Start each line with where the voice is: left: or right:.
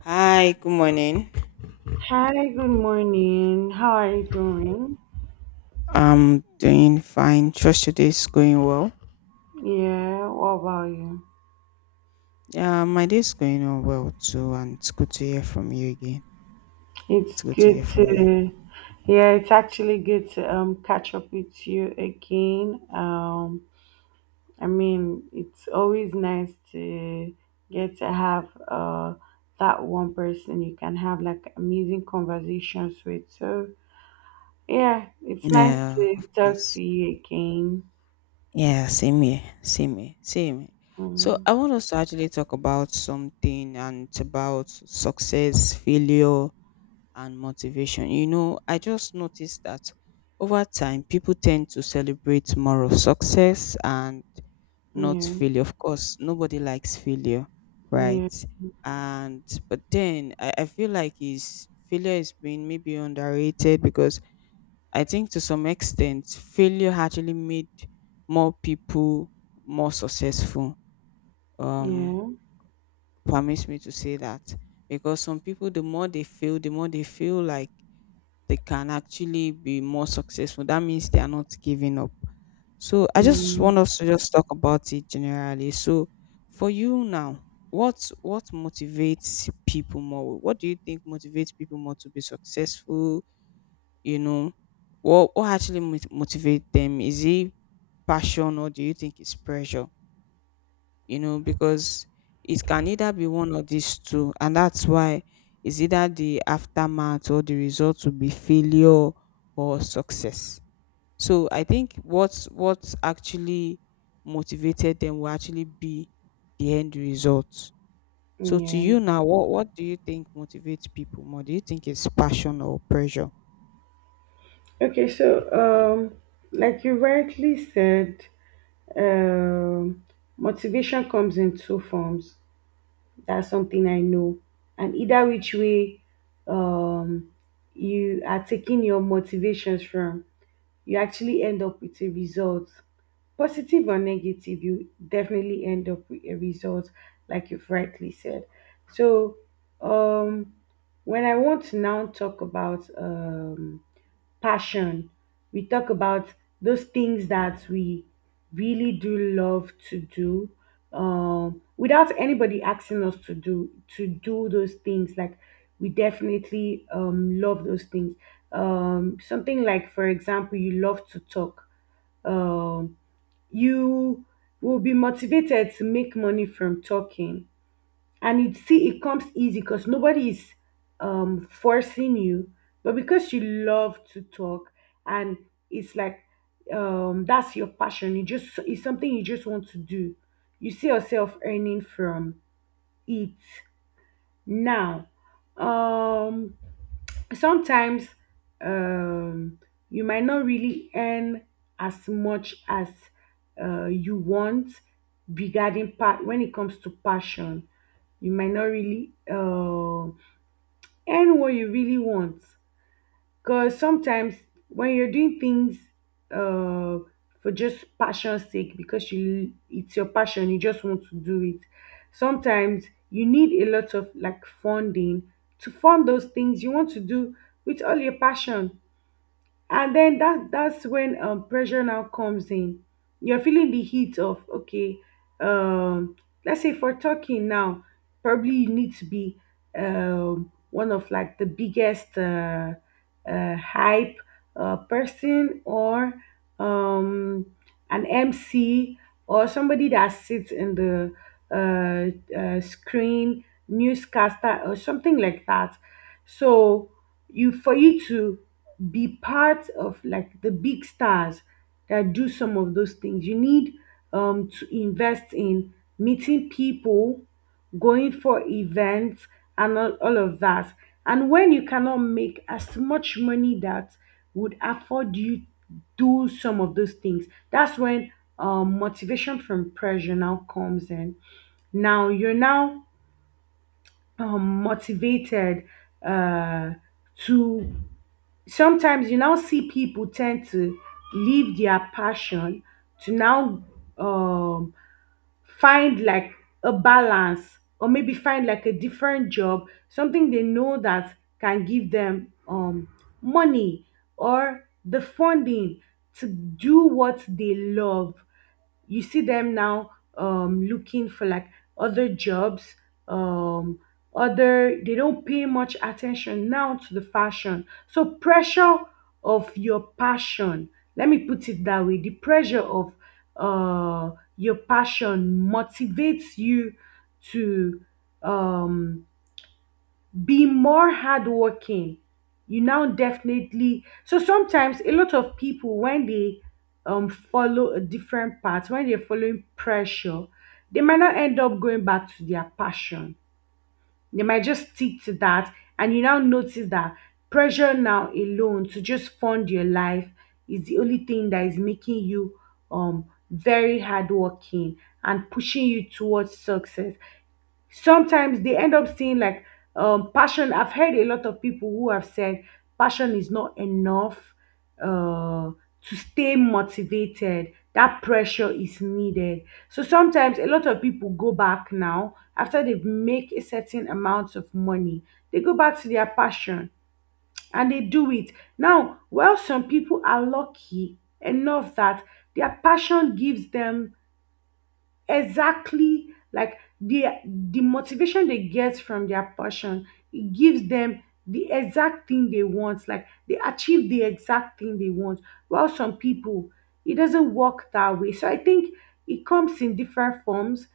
left: Hi, good morning.
right: Hi, good morning. How are you doing?
left: I'm doing fine. Trust your day's going well.
right: Yeah, what about you?
left: Yeah, my day's going on well too, and it's good to hear from you again.
right: It's
left: It's good to
right: good
left: hear from you.
right: to, yeah, it's actually good to catch up with you again. I mean, it's always nice to get to have that one person you can have like amazing conversations with. So yeah, it's nice
left: Yeah,
right: to
left: of
right: talk
left: course.
right: to you again.
left: Yeah, same here, same here, same here. So
right: Mm,
left: I want us to actually talk about something, and it's about success, failure, and motivation. You know, I just noticed that over time, people tend to celebrate more of success and not
right: yeah,
left: failure. Of course, nobody likes failure,
right: yeah,
left: right? And but then I feel like is failure is being maybe underrated because I think to some extent failure actually made more people more successful. Um,
right: yeah,
left: Permits me to say that because some people, the more they fail, the more they feel like they can actually be more successful. That means they are not giving up. So I just
right: mm,
left: want us to just talk about it generally. So for you now, what motivates people more? What do you think motivates people more to be successful? You know, what actually motivate them? Is it passion, or do you think it's pressure? You know, because it can either be one of these two, and that's why it's either the aftermath or the result will be failure or success. So I think what actually motivated them will actually be the end result. So to
right: yeah.
left: you now, what do you think motivates people more? Do you think it's passion or pressure?
right: Okay, like you rightly said, um, motivation comes in two forms. That's something I know. And either which way um, you are taking your motivations from, you actually end up with a result. Positive or negative, you definitely end up with a result, like you've rightly said. So um, when I want to now talk about passion. We talk about those things that we really do love to do without anybody asking us to do those things. Like we definitely love those things. Something like, for example, you love to talk. Um, you will be motivated to make money from talking and it comes easy because nobody is forcing you but because you love to talk and it's like that's your passion you just it's something you just want to do, you see yourself earning from it. Now, um sometimes, um you might not really earn as much as you want. Regarding part when it comes to passion, you might not really earn what you really want. Because sometimes when you're doing things uh, for just passion's sake, because you it's your passion, you just want to do it. Sometimes you need a lot of like funding to fund those things you want to do with all your passion, and then that's when pressure now comes in. You're feeling the heat of, okay, um let's say for talking now, probably you need to be one of like the biggest hype person, or um an MC, or somebody that sits in the uh, screen, newscaster or something like that. So, you, for you to be part of like the big stars that do some of those things, you need to invest in meeting people, going for events, and all of that. And when you cannot make as much money that would afford you do some of those things, that's when motivation from pressure now comes in. Now you're now motivated uh, to, sometimes you now see people tend to leave their passion to now um, find like a balance, or maybe find like a different job, something they know that can give them money or the funding to do what they love. You see them now looking for like other jobs, um, other, they don't pay much attention now to the fashion. So pressure of your passion, let me put it that way, the pressure of uh, your passion motivates you to um, be more hardworking. You now definitely, so sometimes a lot of people when they follow a different path, when they're following pressure, they might not end up going back to their passion. They might just stick to that, and you now notice that pressure now alone to just fund your life is the only thing that is making you um very hardworking and pushing you towards success. Sometimes they end up seeing like passion, I've heard a lot of people who have said passion is not enough uh to stay motivated, that pressure is needed. So sometimes a lot of people go back now after they make a certain amount of money, they go back to their passion and they do it. Now, while some people are lucky enough that their passion gives them exactly like the motivation they get from their passion, it gives them the exact thing they want, like they achieve the exact thing they want. While some people, it doesn't work that way. So I think it comes in different forms.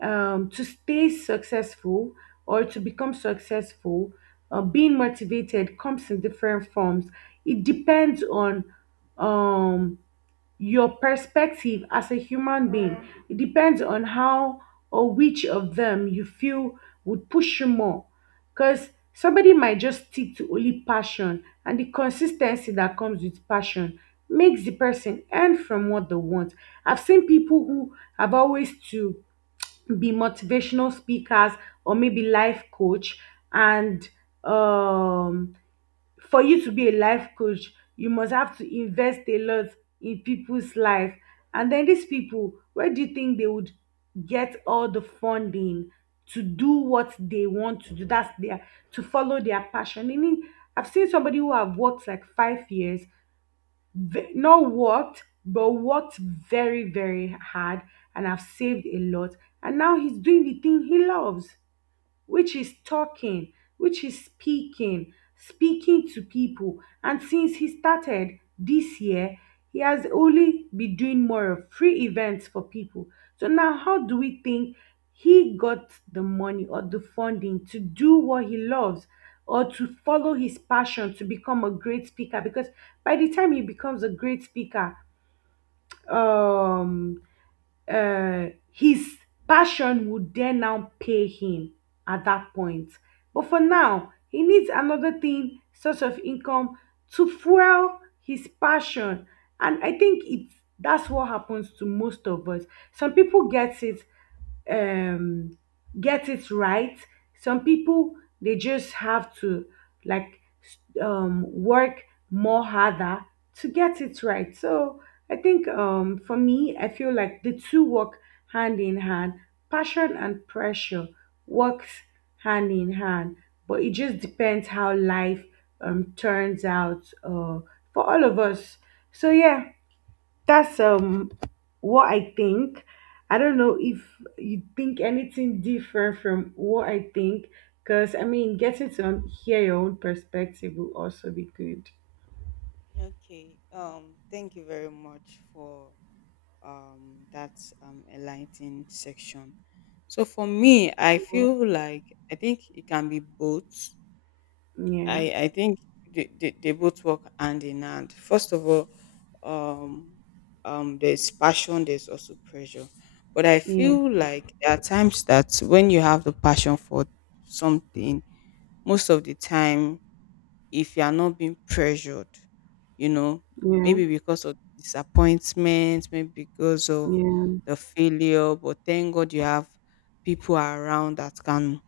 right: Um, to stay successful or to become successful, being motivated comes in different forms. It depends on um your perspective as a human being. It depends on how or which of them you feel would push you more. Because somebody might just stick to only passion, and the consistency that comes with passion makes the person earn from what they want. I've seen people who have always to be motivational speakers, or maybe life coach, and um for you to be a life coach, you must have to invest a lot in people's life. And then these people, where do you think they would get all the funding to do what they want to do? That's their, to follow their passion. Meaning, I've seen somebody who have worked like 5 years, not worked, but worked very, very hard, and have saved a lot. And now he's doing the thing he loves, which is talking, which is speaking, speaking to people. And since he started this year, he has only been doing more of free events for people. So now, how do we think he got the money or the funding to do what he loves? Or to follow his passion to become a great speaker, because by the time he becomes a great speaker, um, his passion would dare now pay him at that point. But for now he needs another thing, source of income, to fuel his passion. And I think it's that's what happens to most of us. Some people get it, um get it right. Some people, they just have to like work more harder to get it right. So I think, for me, I feel like the two work hand in hand. Passion and pressure works hand in hand, but it just depends how life turns out for all of us. So yeah, that's what I think. I don't know if you think anything different from what I think, because I mean, getting to hear your own perspective will also be good.
left: Okay. Thank you very much for that enlightening section. So for me, I feel like I think it can be both.
right: Yeah,
left: I think they both work hand in hand. First of all, um, there's passion, there's also pressure. But I
right: yeah,
left: feel like there are times that when you have the passion for something, most of the time, if you are not being pressured, you know,
right: yeah,
left: maybe because of disappointment, maybe because of
right: yeah,
left: the failure, but thank God you have people around that can,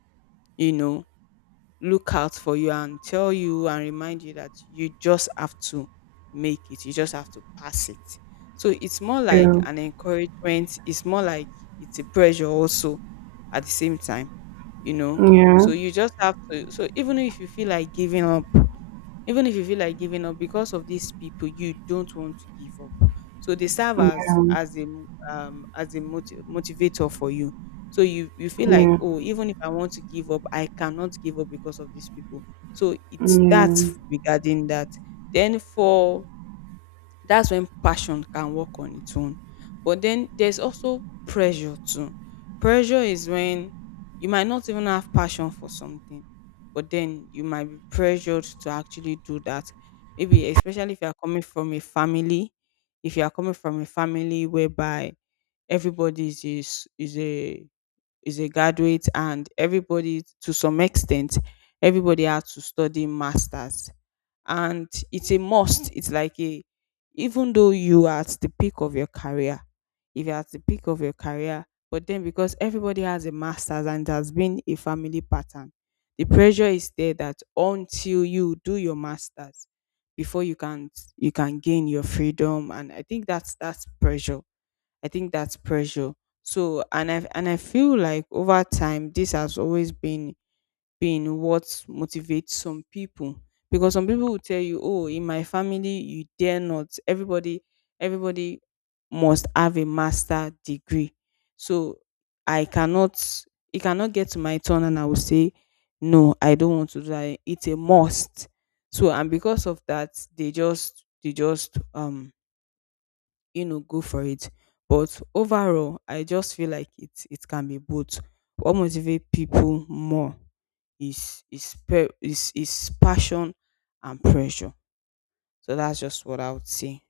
left: you know, look out for you and tell you and remind you that you just have to make it, you just have to pass it. So it's more like
right: yeah,
left: an encouragement, it's more like it's a pressure also at the same time, you know.
right: yeah,
left: So you just have to, so even if you feel like giving up, even if you feel like giving up, because of these people you don't want to give up. So they serve
right: yeah,
left: as as a motivator for you. So you feel
right: yeah,
left: like,
right: yeah,
left: oh, even if I want to give up, I cannot give up because of these people. So
right: yeah,
left: it's
right: yeah,
left: that regarding that. Then for, that's when passion can work on its own. But then there's also pressure too. Pressure is when you might not even have passion for something, but then you might be pressured to actually do that. Maybe especially if you are coming from a family, if you are coming from a family whereby everybody is is a graduate, and everybody to some extent, everybody has to study masters, and it's a must, it's like a, even though you are at the peak of your career, if you're at the peak of your career, but then because everybody has a masters and it has been a family pattern, the pressure is there that until you do your masters before you can, you can gain your freedom. And I think that's pressure. I think that's pressure. So and I feel like over time this has always been what motivates some people, because some people will tell you, oh, in my family you dare not. Everybody must have a master degree. So I cannot, it cannot get to my turn and I will say no, I don't want to do that. It's a must. So and because of that, they just you know, go for it. But overall, I just feel like it can be both. What motivates people more is is is passion and pressure. So that's just what I would say.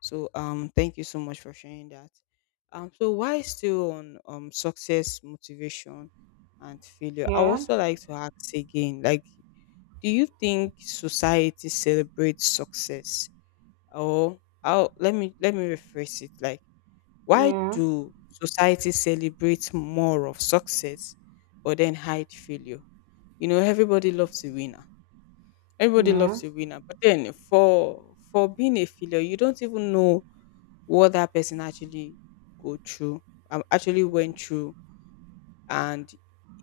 left: So thank you so much for sharing that. So why still on success, motivation, and failure, I would
right: yeah,
left: also like to ask again, like, do you think society celebrates success, or how, let me rephrase it, like, why do society celebrate more of success but then hide failure? You know, everybody loves a winner. Everybody loves a winner. But then for being a failure, you don't even know what that person actually go through, actually went through. And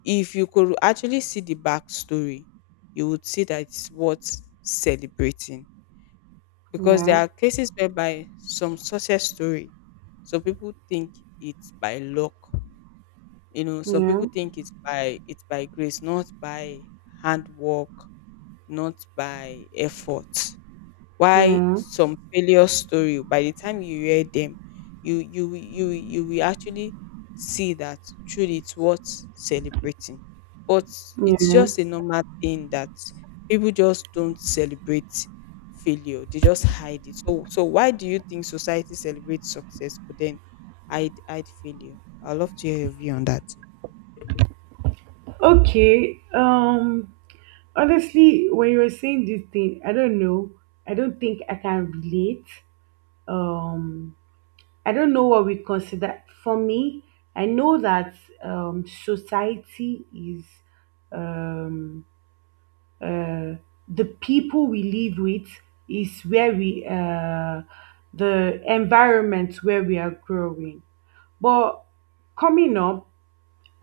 left: if you could actually see the backstory, you would see that it's worth celebrating. Because there are cases whereby some success story, so people think it's by luck. You know, some
right: yeah,
left: people think it's by grace, not by hard work, not by effort.
right: yeah,
left: Why
right: yeah,
left: some failure story? By the time you hear them, you will actually see that truly it's worth celebrating. But it's
right: yeah.
left: just a normal thing that people just don't celebrate failure. They just hide it. So so why do you think society celebrates success but then hide failure? I'd love to hear your view on that.
right: Okay. Um, honestly, when you were saying this thing, I don't know, I don't think I can relate. um I don't know what we consider. For me, I know that society is, um uh the people we live with, is where we, the environment where we are growing. But coming up,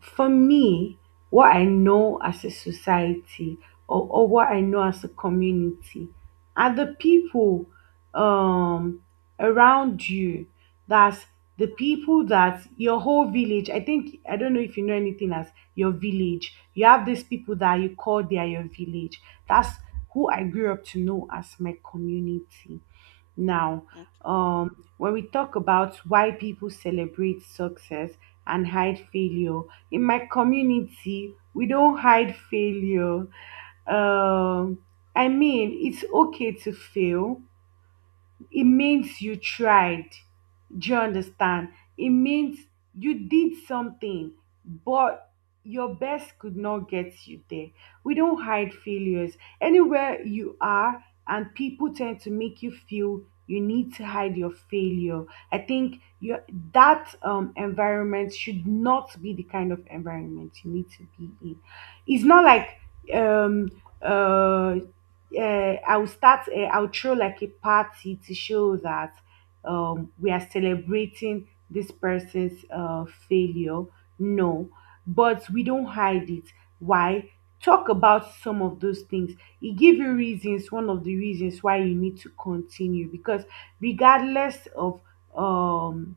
right: for me, what I know as a society, or what I know as a community, are the people um, around you. That's the people that your whole village, I think, I don't know if you know anything as your village. You have these people that you call, they are your village. That's who I grew up to know as my community. Now, when we talk about why people celebrate success and hide failure, in my community, we don't hide failure. Um, I mean, it's okay to fail, it means you tried. Do you understand? It means you did something, but your best could not get you there. We don't hide failures. Anywhere you are, and people tend to make you feel you need to hide your failure, I think your, that environment should not be the kind of environment you need to be in. It's not like um, uh, I'll start. I'll throw like a party to show that, we are celebrating this person's failure. No, but we don't hide it. Why? Talk about some of those things. It give you reasons, one of the reasons why you need to continue, because regardless of um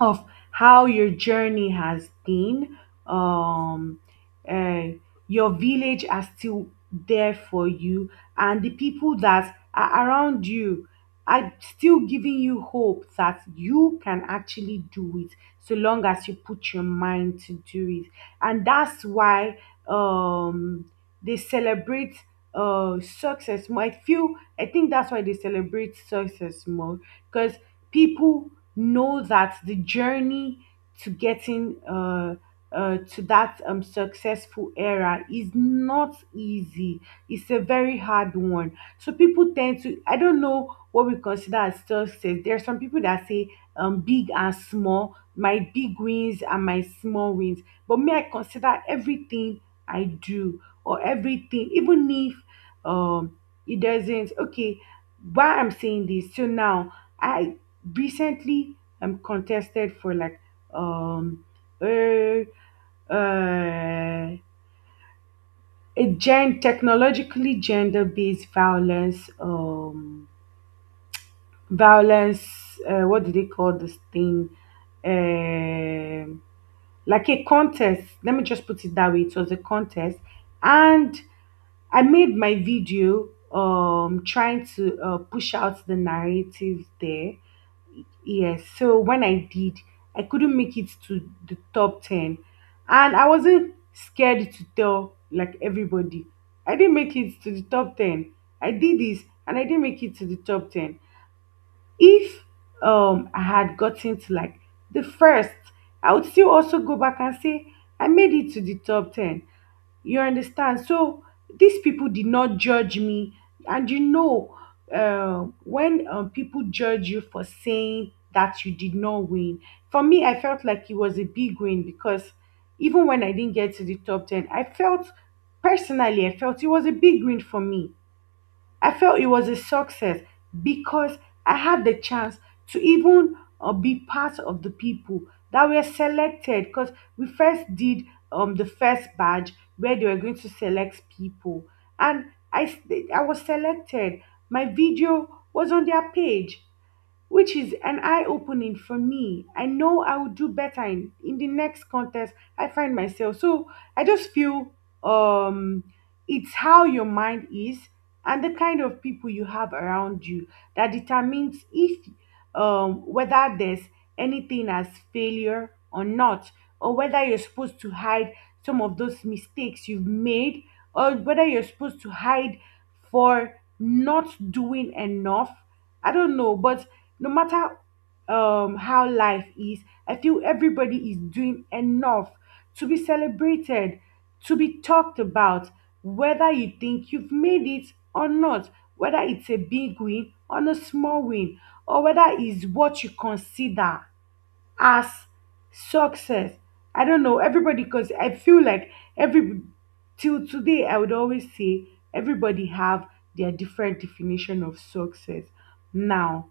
right: of how your journey has been, Um, eh, your village are still there for you, and the people that are around you are still giving you hope that you can actually do it, so long as you put your mind to do it. And that's why um, they celebrate success more. I feel, I think that's why they celebrate success more, because people know that the journey to getting to that successful era is not easy. It's a very hard one. So people tend to, I don't know what we consider as success. There are some people that say, big and small, my big wins and my small wins. But me, I consider everything I do or everything, even if um, it doesn't, okay, why I'm saying this. So now, I recently, I'm contested for like um uh, uh a gen technologically gender-based violence violence, what do they call this thing, um like a contest, let me just put it that way, it was a contest. And I made my video trying to push out the narrative there. Yes, so when I did, I couldn't make it to the top 10, and I wasn't scared to tell like everybody. I didn't make it to the top 10. I did this and I didn't make it to the top 10. If I had gotten to like the first, I would still also go back and say I made it to the top 10. You understand? So these people did not judge me. And you know, when people judge you for saying that you did not win, for me, I felt like it was a big win because even when I didn't get to the top 10, I felt personally, I felt it was a big win for me. I felt it was a success because I had the chance to even be part of the people that were selected. Because we first did the first badge where they were going to select people, and I s- I was selected. My video was on their page which is an eye opening for me. I know I will do better in the next contest I find myself. So I just feel um it's how your mind is and the kind of people you have around you that determines if whether there's anything as failure or not, or whether you're supposed to hide some of those mistakes you've made, or whether you're supposed to hide for not doing enough. I don't know, but no matter how life is, I feel everybody is doing enough to be celebrated, to be talked about, whether you think you've made it or not, whether it's a big win or a small win, or whether it's what you consider as success. I don't know everybody because I feel like every, till today I would always say, everybody have their different definition of success. Now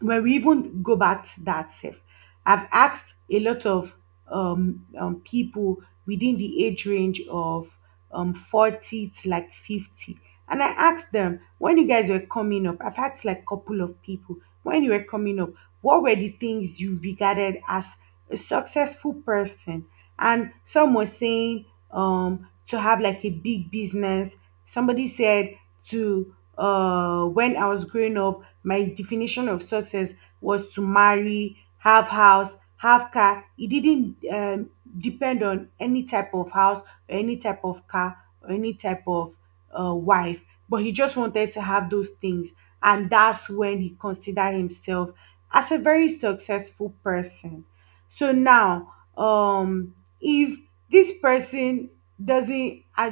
right: where we even go back to that self, I've asked a lot of people within the age range of 40 to like 50, and I asked them, when you guys were coming up, I've asked like a couple of people, when you were coming up, what were the things you regarded as a successful person? And some were saying, to have like a big business. Somebody said, to when I was growing up, my definition of success was to marry, have house, have car. It didn't depend on any type of house, or any type of car, or any type of wife. But he just wanted to have those things, and that's when he considered himself as a very successful person. So now, if this person doesn't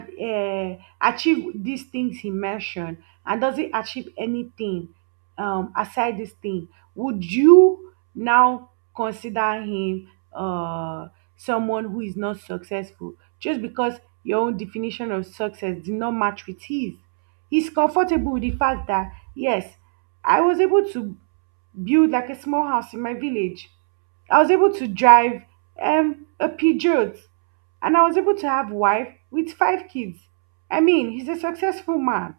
right: achieve these things he mentioned and doesn't achieve anything aside this thing, would you now consider him uh someone who is not successful just because your own definition of success did not match with his? He's comfortable with the fact that, yes, I was able to build like a small house in my village. I was able to drive a Peugeot, and I was able to have wife with five kids. I mean, he's a successful man.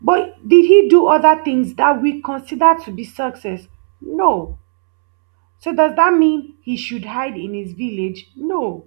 right: But did he do other things that we consider to be success? No. So does that mean he should hide in his village? No.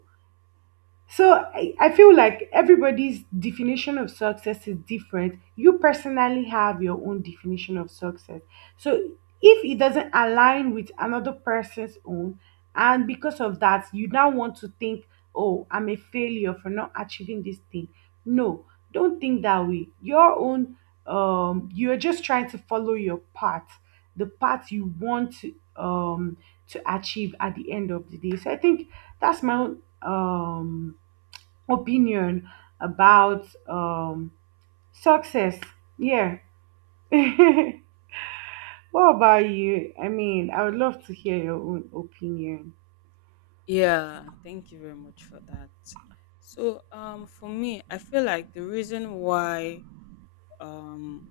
right: So I feel like everybody's definition of success is different. You personally have your own definition of success. So if it doesn't align with another person's own, and because of that, you now want to think, oh, I'm a failure for not achieving this thing. No, don't think that way. Your own, you're just trying to follow your path, the path you want to achieve at the end of the day. So I think that's my own opinion about success. Yeah. What about you? I mean, I would love to hear your own opinion.
left: Yeah, thank you very much for that. So, for me, I feel like the reason why um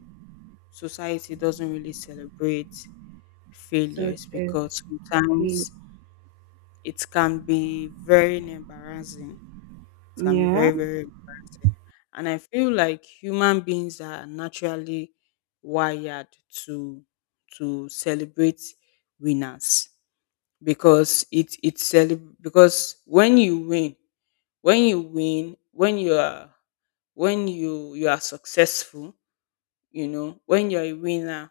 left: society doesn't really celebrate failures,
right: Success
left: because
right: is.
left: sometimes it can be very embarrassing. It can be
right: Yeah.
left: very, very embarrassing. And I feel like human beings are naturally wired to to celebrate winners, because because when you win, when you win, when you are, when you are successful, you know, when you're a winner,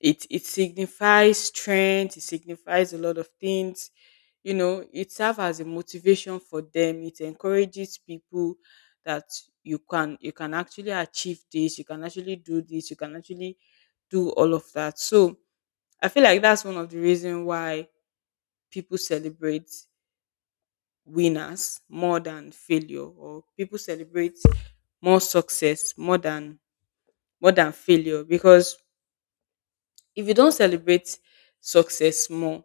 left: it signifies strength, it signifies a lot of things. You know, it serves as a motivation for them, it encourages people that you can actually achieve this, you can actually do this, you can actually do all of that. So I feel like that's one of the reasons why people celebrate winners more than failure, or people celebrate more success more than failure, because if you don't celebrate success more,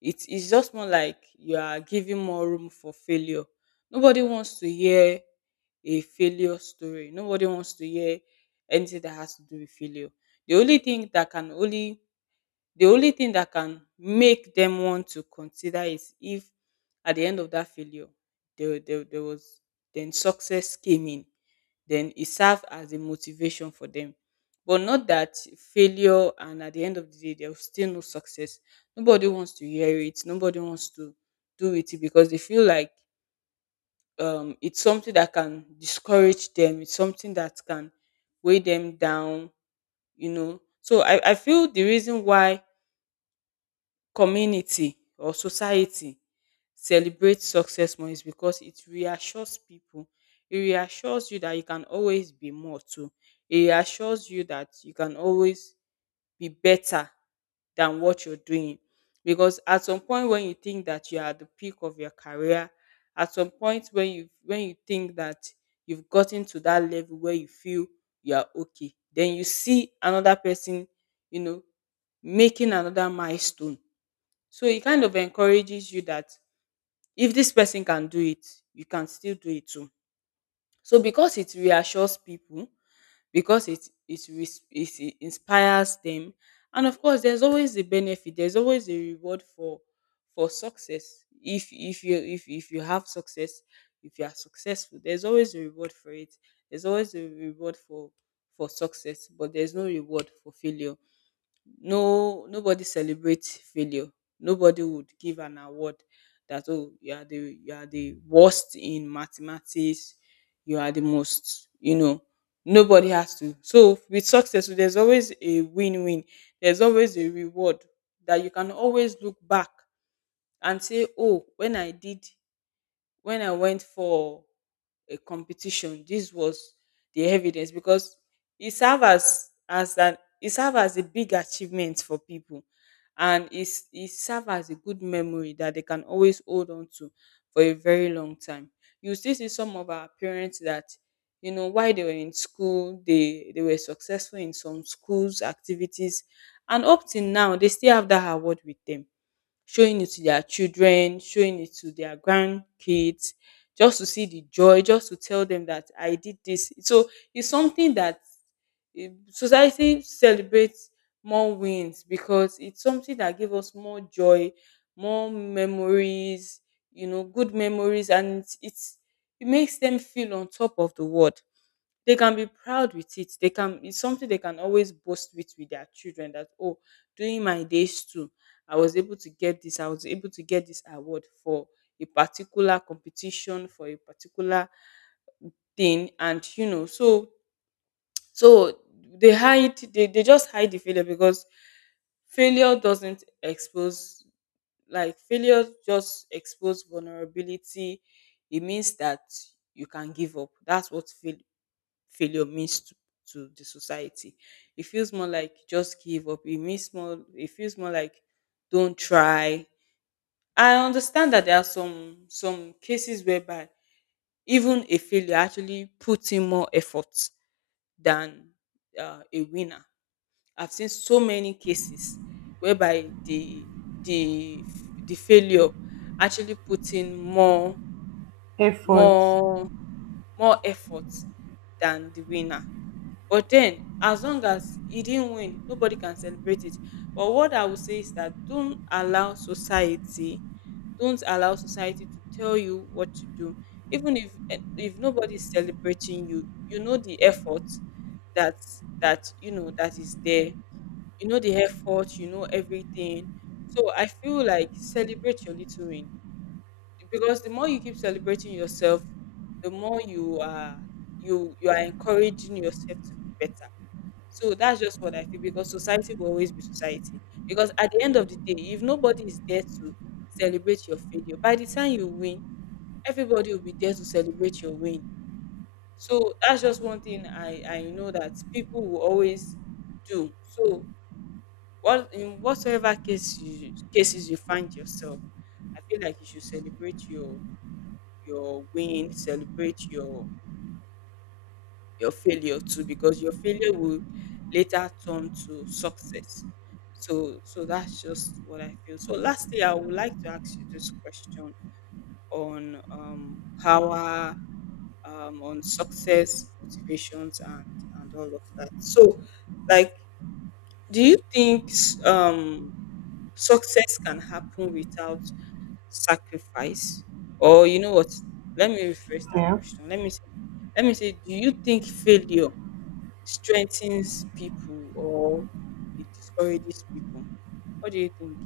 left: it is just more like you are giving more room for failure. Nobody wants to hear a failure story. Nobody wants to hear anything that has to do with failure. the only thing that can only the only thing that can make them want to consider is if at the end of that failure there was, then success came in, then it served as a motivation for them. But not that failure and at the end of the day there was still no success. Nobody wants to hear it, nobody wants to do it, because they feel like it's something that can discourage them, it's something that can weigh them down, you know. So I feel the reason why community or society celebrates success more is because it reassures people. It reassures you that you can always be more too. It reassures you that you can always be better than what you're doing. Because at some point when you think that you are at the peak of your career, at some point when you think that you've gotten to that level where you feel you are okay, then you see another person, you know, making another milestone. So it kind of encourages you that if this person can do it, you can still do it too. So because it reassures people, because it, res- it inspires them, and of course, there's always a benefit. There's always a reward for success. If you have success, if you are successful, there's always a reward for it. There's always a reward for success, but there's no reward for failure. No, nobody celebrates failure. Nobody would give an award that, oh, you are the worst in mathematics, you are the most, you know, nobody has to. So with success there's always a win-win, there's always a reward that you can always look back and say, oh, when I went for a competition, this was the evidence, because it served as an it served as a big achievement for people, and it served as a good memory that they can always hold on to for a very long time. You still see some of our parents that, you know, while they were in school, they were successful in some schools activities, and up till now they still have that award with them, showing it to their children, showing it to their grandkids, just to see the joy, just to tell them that I did this. So it's something that society celebrates more wins because it's something that gives us more joy, more memories, you know, good memories, and it makes them feel on top of the world. They can be proud with it. They can, it's something they can always boast with their children that oh, during my days too, I was able to get this. I was able to get this award for a particular competition for a particular thing, and you know, so so they hide. They just hide the failure because failure doesn't expose, like failure just expose vulnerability. It means that you can give up. That's what failure means to the society. It feels more like just give up. It means more, it feels more like don't try. I understand that there are some cases whereby even a failure actually puts in more effort than a winner. I've seen so many cases whereby the failure actually put in more
right: Effort.
left: more more effort than the winner. But then, as long as he didn't win, nobody can celebrate it. But what I would say is that don't allow society to tell you what to do. Even if if nobody is celebrating you, you know the effort that you know that is there. You know the effort. You know everything. So I feel like celebrate your little win, because the more you keep celebrating yourself, the more you are, you are encouraging yourself to be better. So that's just what I feel, because society will always be society. Because at the end of the day, if nobody is there to celebrate your failure, by the time you win, everybody will be there to celebrate your win. So that's just one thing I know that people will always do. So what, in whatsoever case you, cases you find yourself, I feel like you should celebrate your win, celebrate your failure too, because your failure will later turn to success. So that's just what I feel. So lastly, I would like to ask you this question on power, on success, motivations, and all of that. So, like, do you think success can happen without sacrifice? Or you know what? Let me rephrase that
right: Yeah.
left: question. Let me say, do you think failure strengthens people or it discourages people? What do you think?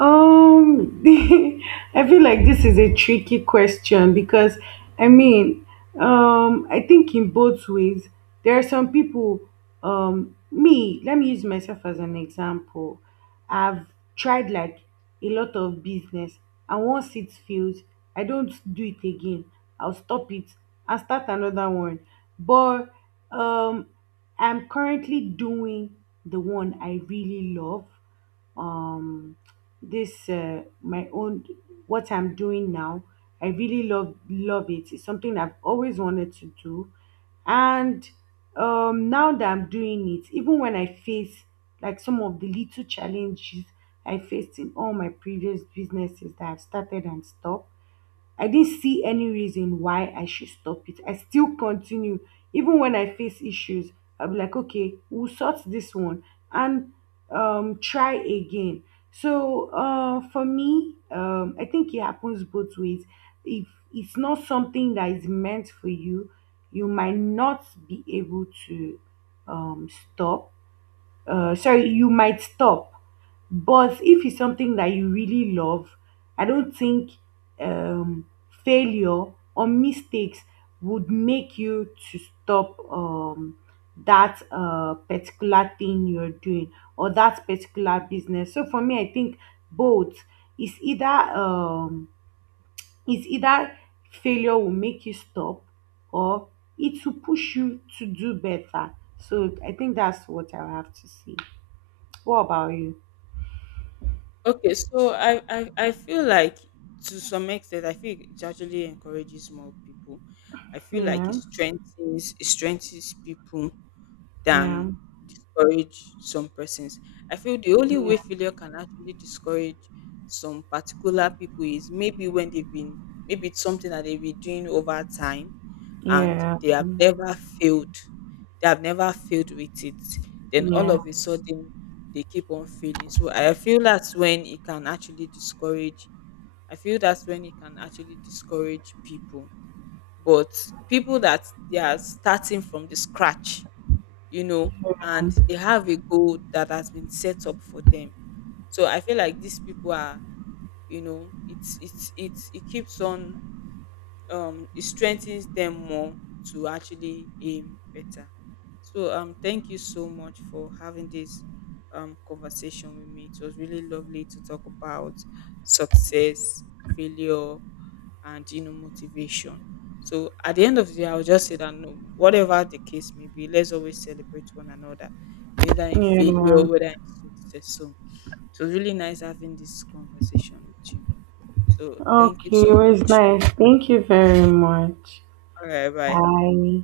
right: Um, I feel like this is a tricky question because I mean, I think in both ways, there are some people, me, let me use myself as an example. I've tried like a lot of business, and once it fails, I don't do it again. I'll stop it and start another one. But um, I'm currently doing the one I really love. Um this my own, what I'm doing now, I really love it. It's something I've always wanted to do, and now that I'm doing it, even when I face like some of the little challenges I faced in all my previous businesses that I've started and stopped, I didn't see any reason why I should stop it. I still continue. Even when I face issues, I'll be like, okay, we'll sort this one and try again. So For me, I think it happens both ways. If it's not something that is meant for you, you might not be able to um, stop. Sorry, you might stop. But if it's something that you really love, I don't think um, failure or mistakes would make you to stop that particular thing you're doing or that particular business. So for me, I think both is either, is either failure will make you stop or it will push you to do better. So I think that's what I have to say. What about you?
left: Okay, so I feel like, to some extent, I feel it actually encourages more people. I feel like
right: Yeah,
left: it strengthens people
right: yeah,
left: than discourage some persons. I feel the only
right: yeah,
left: way failure can actually discourage some particular people is maybe when they've been maybe it's something that they've been doing over time and
right: yeah,
left: they have never failed. They have never failed with it. Then all
right: yeah,
left: of a sudden they keep on failing. So I feel that's when it can actually discourage I feel that's when it can actually discourage people. But people that they are starting from the scratch, you know, and they have a goal that has been set up for them. So I feel like these people are, you know, it keeps on, it strengthens them more to actually aim better. So thank you so much for having this conversation with me. It was really lovely to talk about success, failure, and you know, motivation. So at the end of the day, I'll just say that no, whatever the case may be, let's always celebrate one another, whether in
right: yeah.
left: failure, whether in success. So it was really nice having this conversation with you, so thank you
right: Okay,
left: so
right: it was
left: much.
right: nice. Thank you very much.
left: All right, bye.
right: Bye.